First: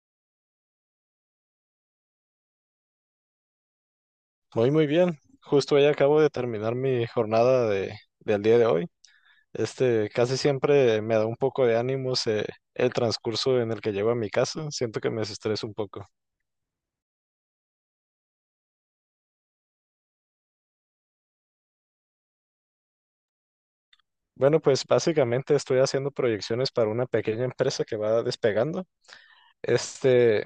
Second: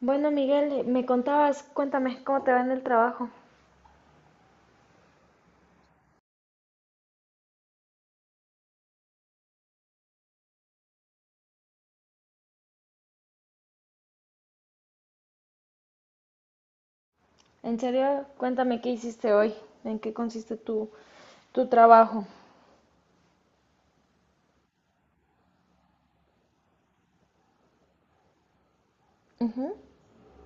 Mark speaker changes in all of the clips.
Speaker 1: Bueno, Miguel, me contabas, cuéntame cómo te va en el trabajo.
Speaker 2: Muy, muy bien. Justo ya acabo de terminar mi jornada del día de hoy. Casi siempre me da un poco de ánimos el transcurso en el que llego a mi casa. Siento que me desestreso un poco.
Speaker 1: En serio, cuéntame qué hiciste hoy, en qué consiste tu trabajo.
Speaker 2: Bueno, pues básicamente estoy haciendo proyecciones para una pequeña empresa que va despegando.
Speaker 1: Ujú.
Speaker 2: Este,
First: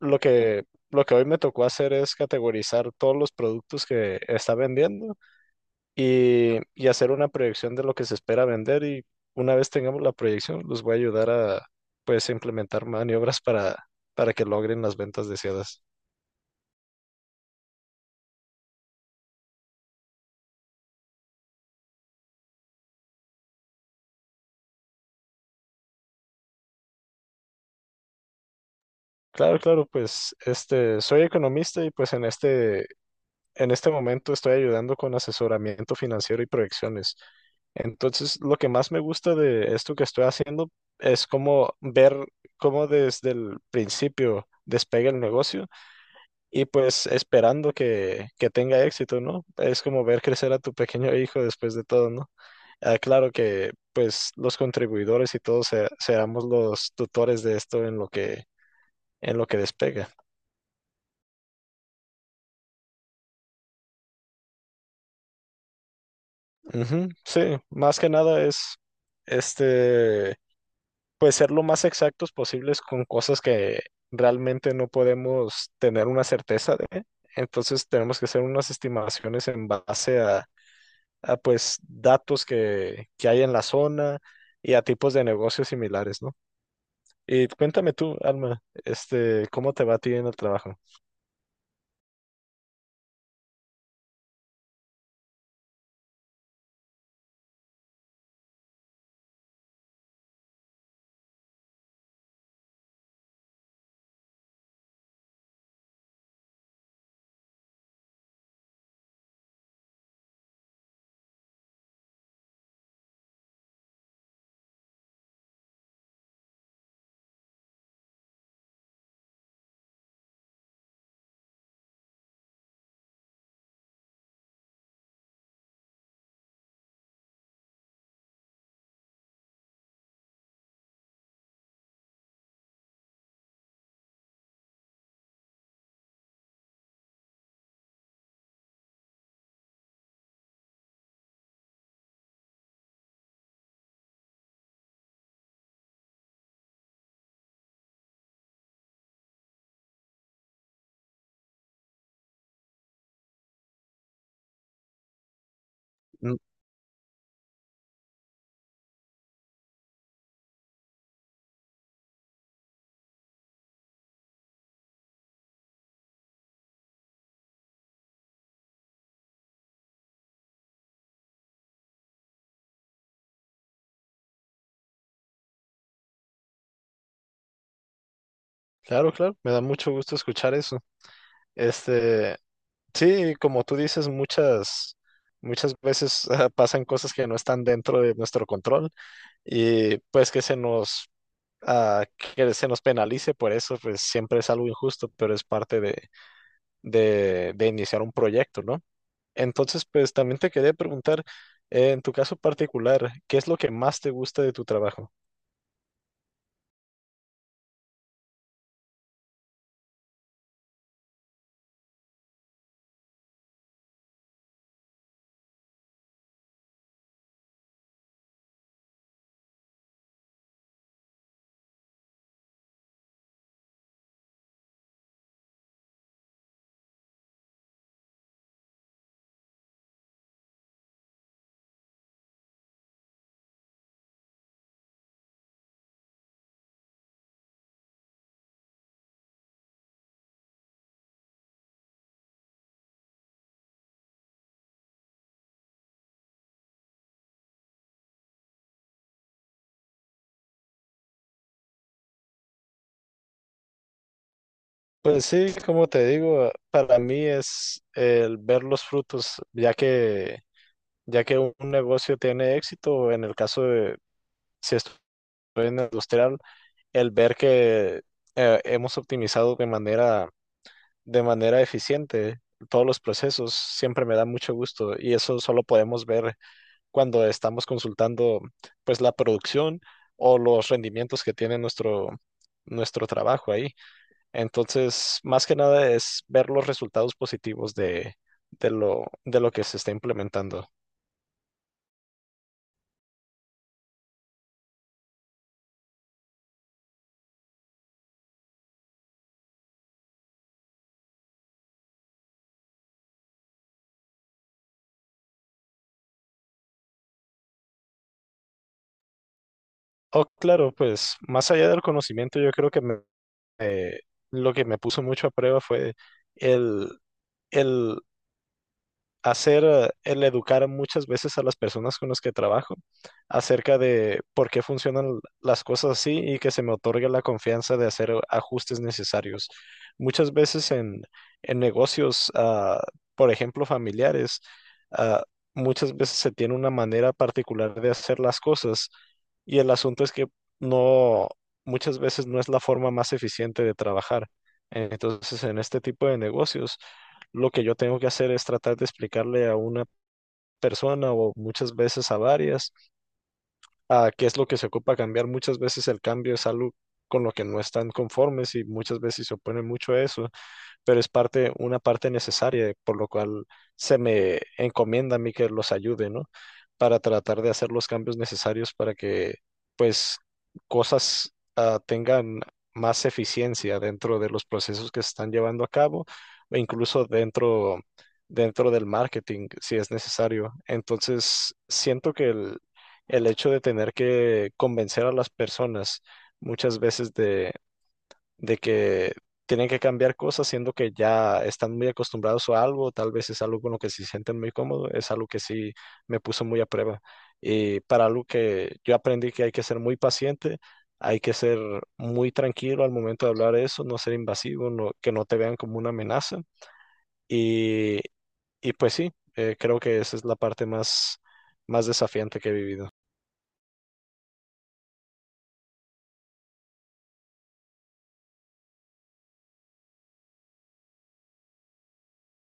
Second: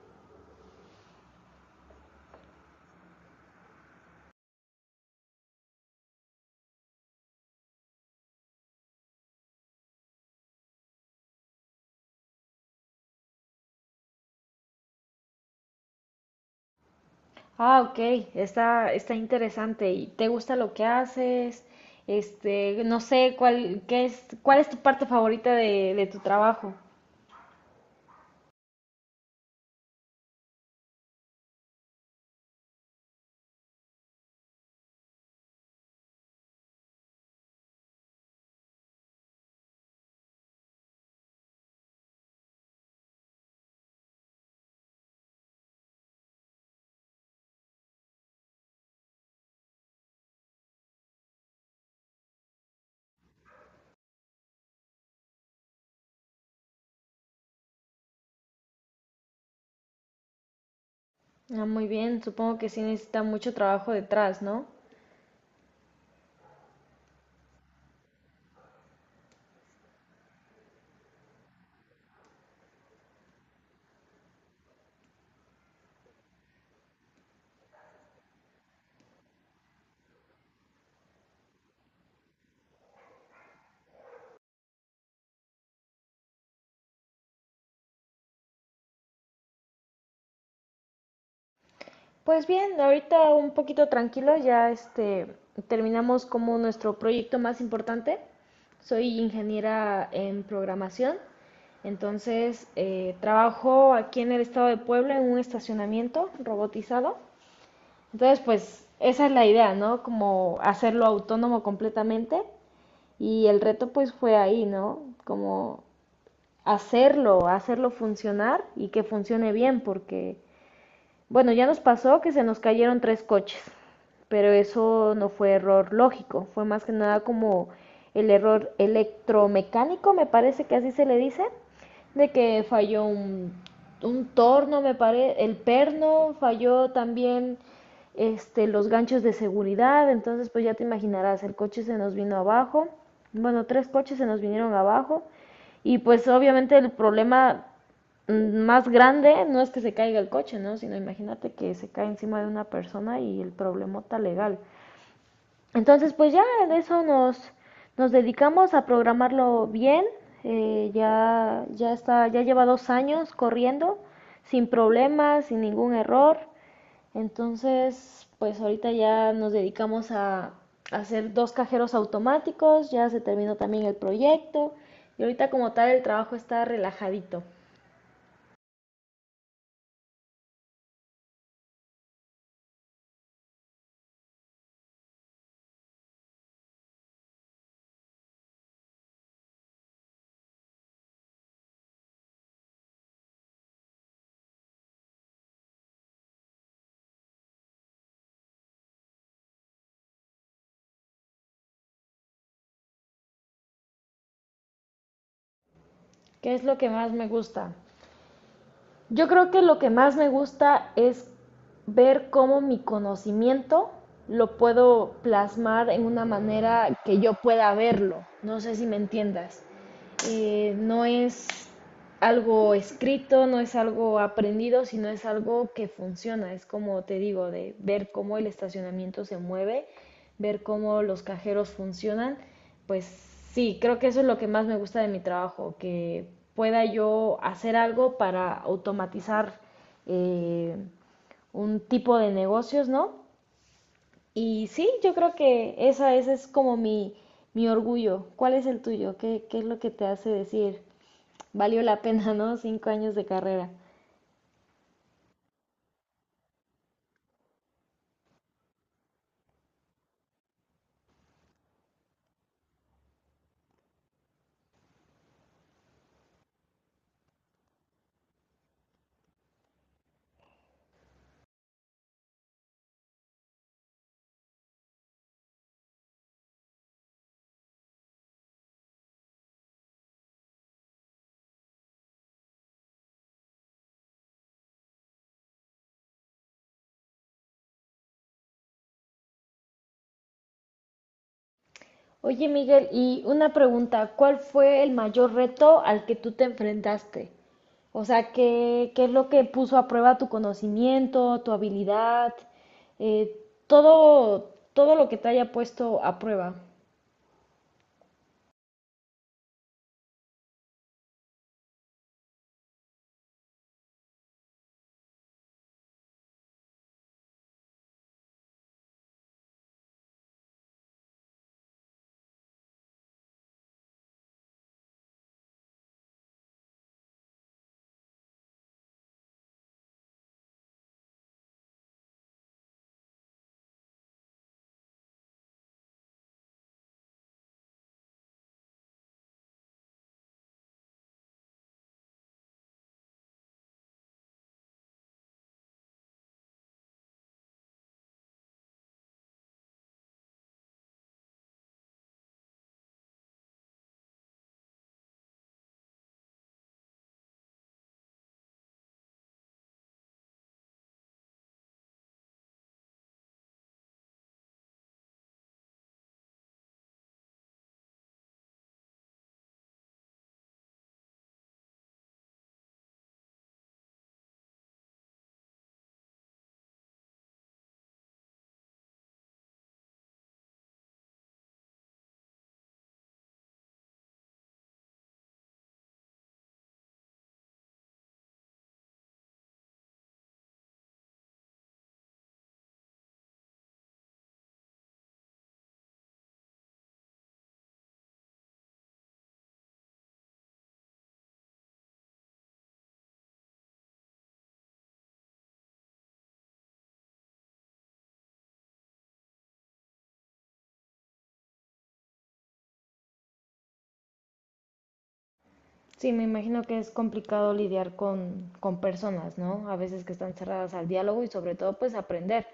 Speaker 2: lo que, lo que hoy me tocó hacer es categorizar todos los productos que está vendiendo y hacer una proyección de lo que se espera vender y una vez tengamos la proyección, los voy a ayudar a pues implementar maniobras para que logren las ventas deseadas.
Speaker 1: Ah, ok, está interesante. ¿Y te gusta lo que haces? No sé, cuál es tu parte favorita de tu trabajo.
Speaker 2: Claro, claro, pues soy economista y pues en este momento estoy ayudando con asesoramiento financiero y proyecciones. Entonces, lo que más me gusta de esto que estoy haciendo es como ver cómo desde el principio despega el negocio y pues esperando que tenga éxito, ¿no? Es como ver crecer a tu pequeño hijo después de todo, ¿no? Ah, claro que pues los contribuidores y todos seamos los tutores de esto en lo que despega.
Speaker 1: Ah, muy bien, supongo que sí necesita mucho trabajo detrás, ¿no?
Speaker 2: Ujú. Sí, más que nada es este, pues ser lo más exactos posibles con cosas que realmente no podemos tener una certeza de. Entonces tenemos que hacer unas estimaciones en base a pues datos que hay en la zona y a tipos de negocios similares, ¿no? Y cuéntame tú, Alma, este, ¿cómo te va a ti en el trabajo?
Speaker 1: Pues bien, ahorita un poquito tranquilo, ya terminamos como nuestro proyecto más importante. Soy ingeniera en programación, entonces trabajo aquí en el estado de Puebla en un estacionamiento robotizado. Entonces, pues esa es la idea, ¿no? Como hacerlo autónomo completamente. Y el reto pues fue ahí, ¿no? Como hacerlo funcionar y que funcione bien, porque bueno, ya nos pasó que se nos cayeron tres coches, pero eso no fue error lógico, fue más que nada como el error electromecánico, me parece que así se le dice, de que falló un torno, me parece, el perno, falló también los ganchos de seguridad, entonces pues ya te imaginarás, el coche se nos vino abajo, bueno, tres coches se nos vinieron abajo y pues obviamente el problema más grande no es que se caiga el coche, ¿no? Sino imagínate que se cae encima de una persona y el problemota legal. Entonces, pues
Speaker 2: Mm.
Speaker 1: ya en eso nos dedicamos a programarlo bien. Ya está, ya lleva 2 años corriendo, sin problemas, sin ningún error. Entonces, pues ahorita ya nos dedicamos a hacer dos cajeros automáticos, ya se terminó también el proyecto y ahorita como tal el trabajo está relajadito.
Speaker 2: Claro, claro, me da mucho gusto escuchar eso. Este, sí, como tú dices, muchas veces pasan cosas que no están dentro de nuestro control y pues que ah, que se nos penalice por eso, pues siempre es algo injusto, pero es parte de iniciar un proyecto, ¿no? Entonces, pues también te quería preguntar, en tu caso particular, ¿qué es lo que más te gusta de tu trabajo?
Speaker 1: ¿Qué es lo que más me gusta? Yo creo que lo que más me gusta es ver cómo mi conocimiento lo puedo plasmar en una manera que yo pueda verlo. No sé si me entiendas. No es algo escrito, no es algo aprendido, sino es algo que funciona. Es como te digo, de ver cómo el estacionamiento se mueve, ver cómo los cajeros funcionan. Pues sí, creo que eso es lo que más me gusta de mi trabajo, que pueda yo hacer algo para automatizar eh, un tipo de negocios, ¿no? Y sí, yo creo que ese es como mi orgullo. ¿Cuál es el tuyo? ¿Qué es lo que te hace decir, "valió la pena"? ¿No? 5 años de carrera.
Speaker 2: Pues sí, como te digo, para mí es el ver los frutos, ya que un negocio tiene éxito, en el caso de si estoy en el industrial, el ver que hemos optimizado de manera eficiente todos los procesos siempre me da mucho gusto y eso solo podemos ver cuando estamos consultando pues la producción o los rendimientos que tiene nuestro trabajo ahí. Entonces, más que nada es ver los resultados positivos de lo que se está implementando.
Speaker 1: Oye, Miguel, y una pregunta, ¿cuál fue el mayor reto al que tú te enfrentaste? O sea, ¿qué es lo que puso a prueba tu conocimiento, tu habilidad, eh, todo lo que te haya puesto a prueba?
Speaker 2: Oh, claro, pues más allá del conocimiento, yo creo que eh, lo que me puso mucho a prueba fue el, el hacer el educar muchas veces a las personas con las que trabajo acerca de por qué funcionan las cosas así y que se me otorgue la confianza de hacer ajustes necesarios. Muchas veces en negocios, por ejemplo, familiares, ah, muchas veces se tiene una manera particular de hacer las cosas y el asunto es que no, muchas veces no es la forma más eficiente de trabajar. Entonces, en este tipo de negocios, lo que yo tengo que hacer es tratar de explicarle a una persona o muchas veces a varias a qué es lo que se ocupa cambiar. Muchas veces el cambio es algo con lo que no están conformes y muchas veces se oponen mucho a eso, pero es parte, una parte necesaria, por lo cual se me encomienda a mí que los ayude, ¿no? Para tratar de hacer los cambios necesarios para que, pues, cosas tengan más eficiencia dentro de los procesos que se están llevando a cabo o incluso dentro del marketing, si es necesario. Entonces, siento que el hecho de tener que convencer a las personas muchas veces de que tienen que cambiar cosas, siendo que ya están muy acostumbrados a algo, tal vez es algo con lo que se sienten muy cómodos, es algo que sí me puso muy a prueba. Y para algo que yo aprendí que hay que ser muy paciente, hay que ser muy tranquilo al momento de hablar eso, no ser invasivo, no, que no te vean como una amenaza. Y, y pues sí, creo que esa es la parte más, más desafiante que he vivido.
Speaker 1: Sí, me imagino que es complicado lidiar con personas, ¿no? A veces que están cerradas al diálogo y sobre todo pues aprender.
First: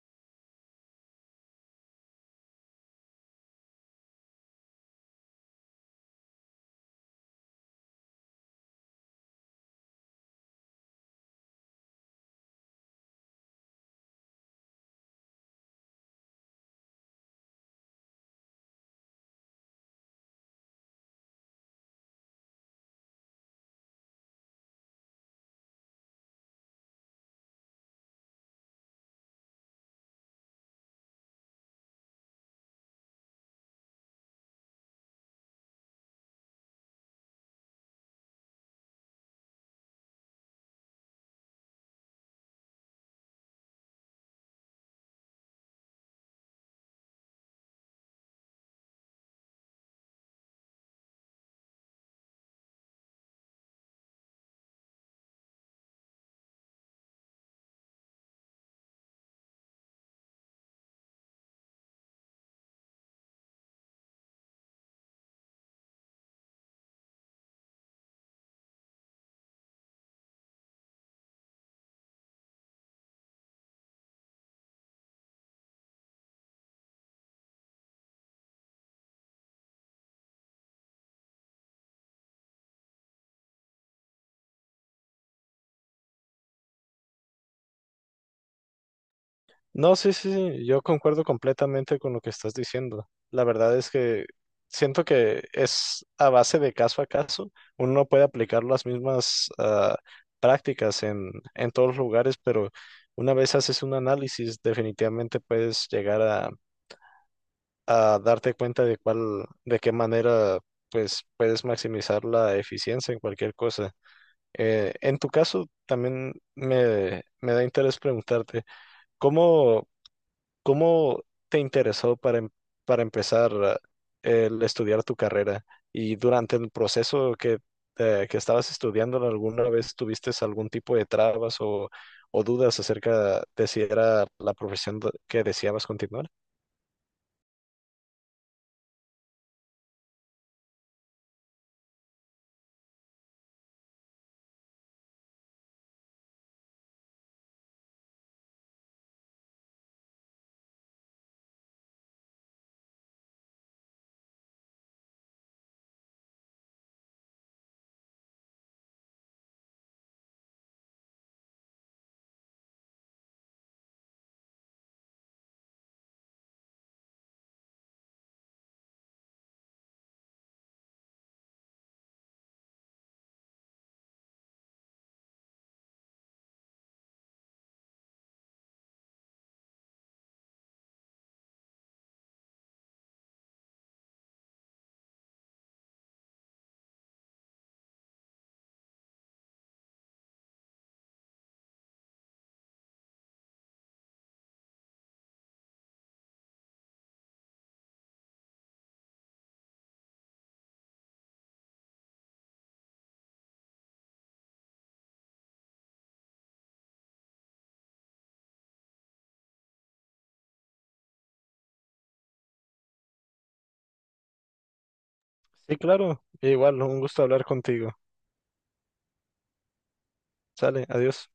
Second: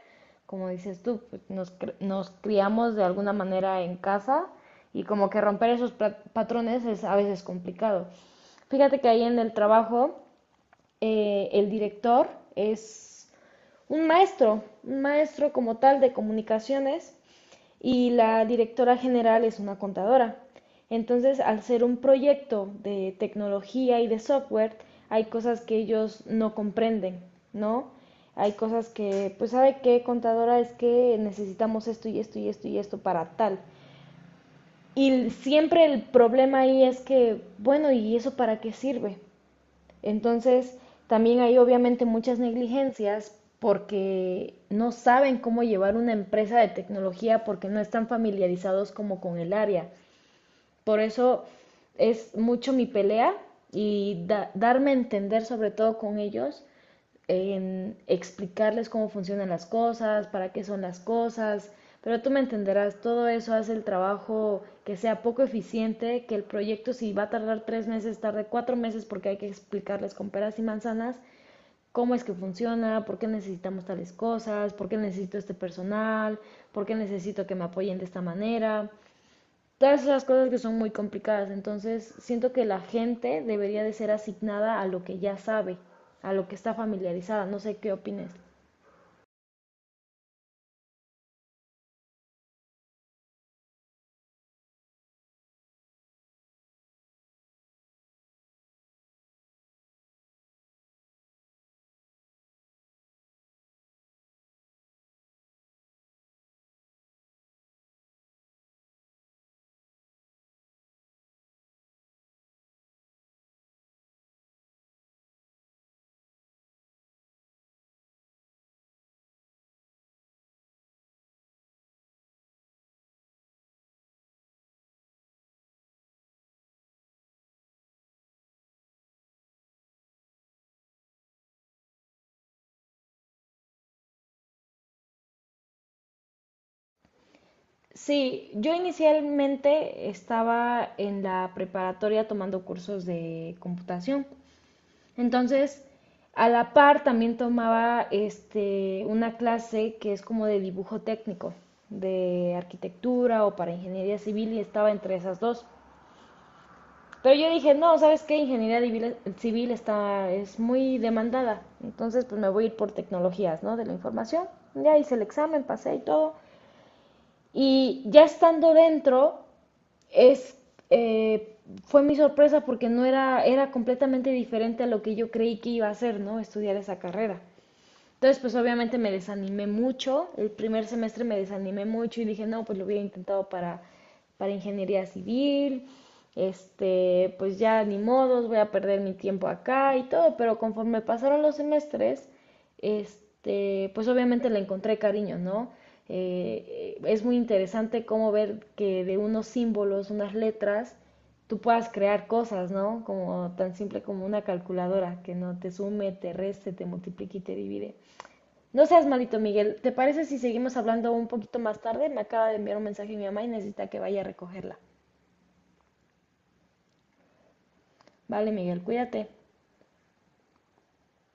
Speaker 1: Como dices tú, pues, nos criamos de alguna manera en casa y como que romper esos patrones es a veces complicado. Fíjate que ahí en el trabajo el director es un maestro como tal de comunicaciones y la directora general es una contadora. Entonces, al ser un proyecto de tecnología y de software, hay cosas que ellos no comprenden, ¿no? Hay cosas que, pues, ¿sabe qué, contadora? Es que necesitamos esto y esto y esto y esto para tal. Y siempre el problema ahí es que, bueno, ¿y eso para qué sirve? Entonces, también hay obviamente muchas negligencias porque no saben cómo llevar una empresa de tecnología porque no están familiarizados como con el área. Por eso es mucho mi pelea y darme a entender sobre todo con ellos, en explicarles cómo funcionan las cosas, para qué son las cosas, pero tú me entenderás, todo eso hace el trabajo que sea poco eficiente, que el proyecto si va a tardar 3 meses, tarde 4 meses porque hay que explicarles con peras y manzanas cómo es que funciona, por qué necesitamos tales cosas, por qué necesito este personal, por qué necesito que me apoyen de esta manera todas esas cosas que son muy complicadas. Entonces, siento que la gente debería de ser asignada a lo que ya sabe, a lo que está familiarizada. No sé qué opines.
Speaker 2: No, sí, sí, sí, yo concuerdo completamente con lo que estás diciendo. La verdad es que siento que es a base de caso a caso. Uno no puede aplicar las mismas prácticas en todos los lugares, pero una vez haces un análisis, definitivamente puedes llegar a darte cuenta de de qué manera, pues, puedes maximizar la eficiencia en cualquier cosa. En tu caso, también me da interés preguntarte, ¿cómo... ¿Cómo te interesó para empezar el estudiar tu carrera? Y durante el proceso que estabas estudiando, ¿alguna vez tuviste algún tipo de trabas o dudas acerca de si era la profesión que deseabas continuar?
Speaker 1: Sí, yo inicialmente estaba en la preparatoria tomando cursos de computación. Entonces, a la par también tomaba una clase que es como de dibujo técnico, de arquitectura o para ingeniería civil y estaba entre esas dos. Pero yo dije, no, ¿sabes qué? Ingeniería civil es muy demandada. Entonces, pues me voy a ir por tecnologías, ¿no? De la información. Ya hice el examen, pasé y todo. Y ya estando dentro, es, eh, fue mi sorpresa porque no era, era completamente diferente a lo que yo creí que iba a hacer, ¿no? Estudiar esa carrera. Entonces, pues obviamente me desanimé mucho, el primer semestre me desanimé mucho y dije, no, pues lo hubiera intentado para ingeniería civil, pues ya ni modos, voy a perder mi tiempo acá y todo, pero conforme pasaron los semestres, pues obviamente le encontré cariño, ¿no? Es muy interesante cómo ver que de unos símbolos, unas letras, tú puedas crear cosas, ¿no? Como tan simple como una calculadora que no te sume, te reste, te multiplique y te divide. No seas malito, Miguel. ¿Te parece si seguimos hablando un poquito más tarde? Me acaba de enviar un mensaje mi mamá y necesita que vaya a recogerla.
Speaker 2: Sí, claro. Igual, un gusto hablar contigo.
Speaker 1: Vale, Miguel, cuídate.
Speaker 2: Sale, adiós.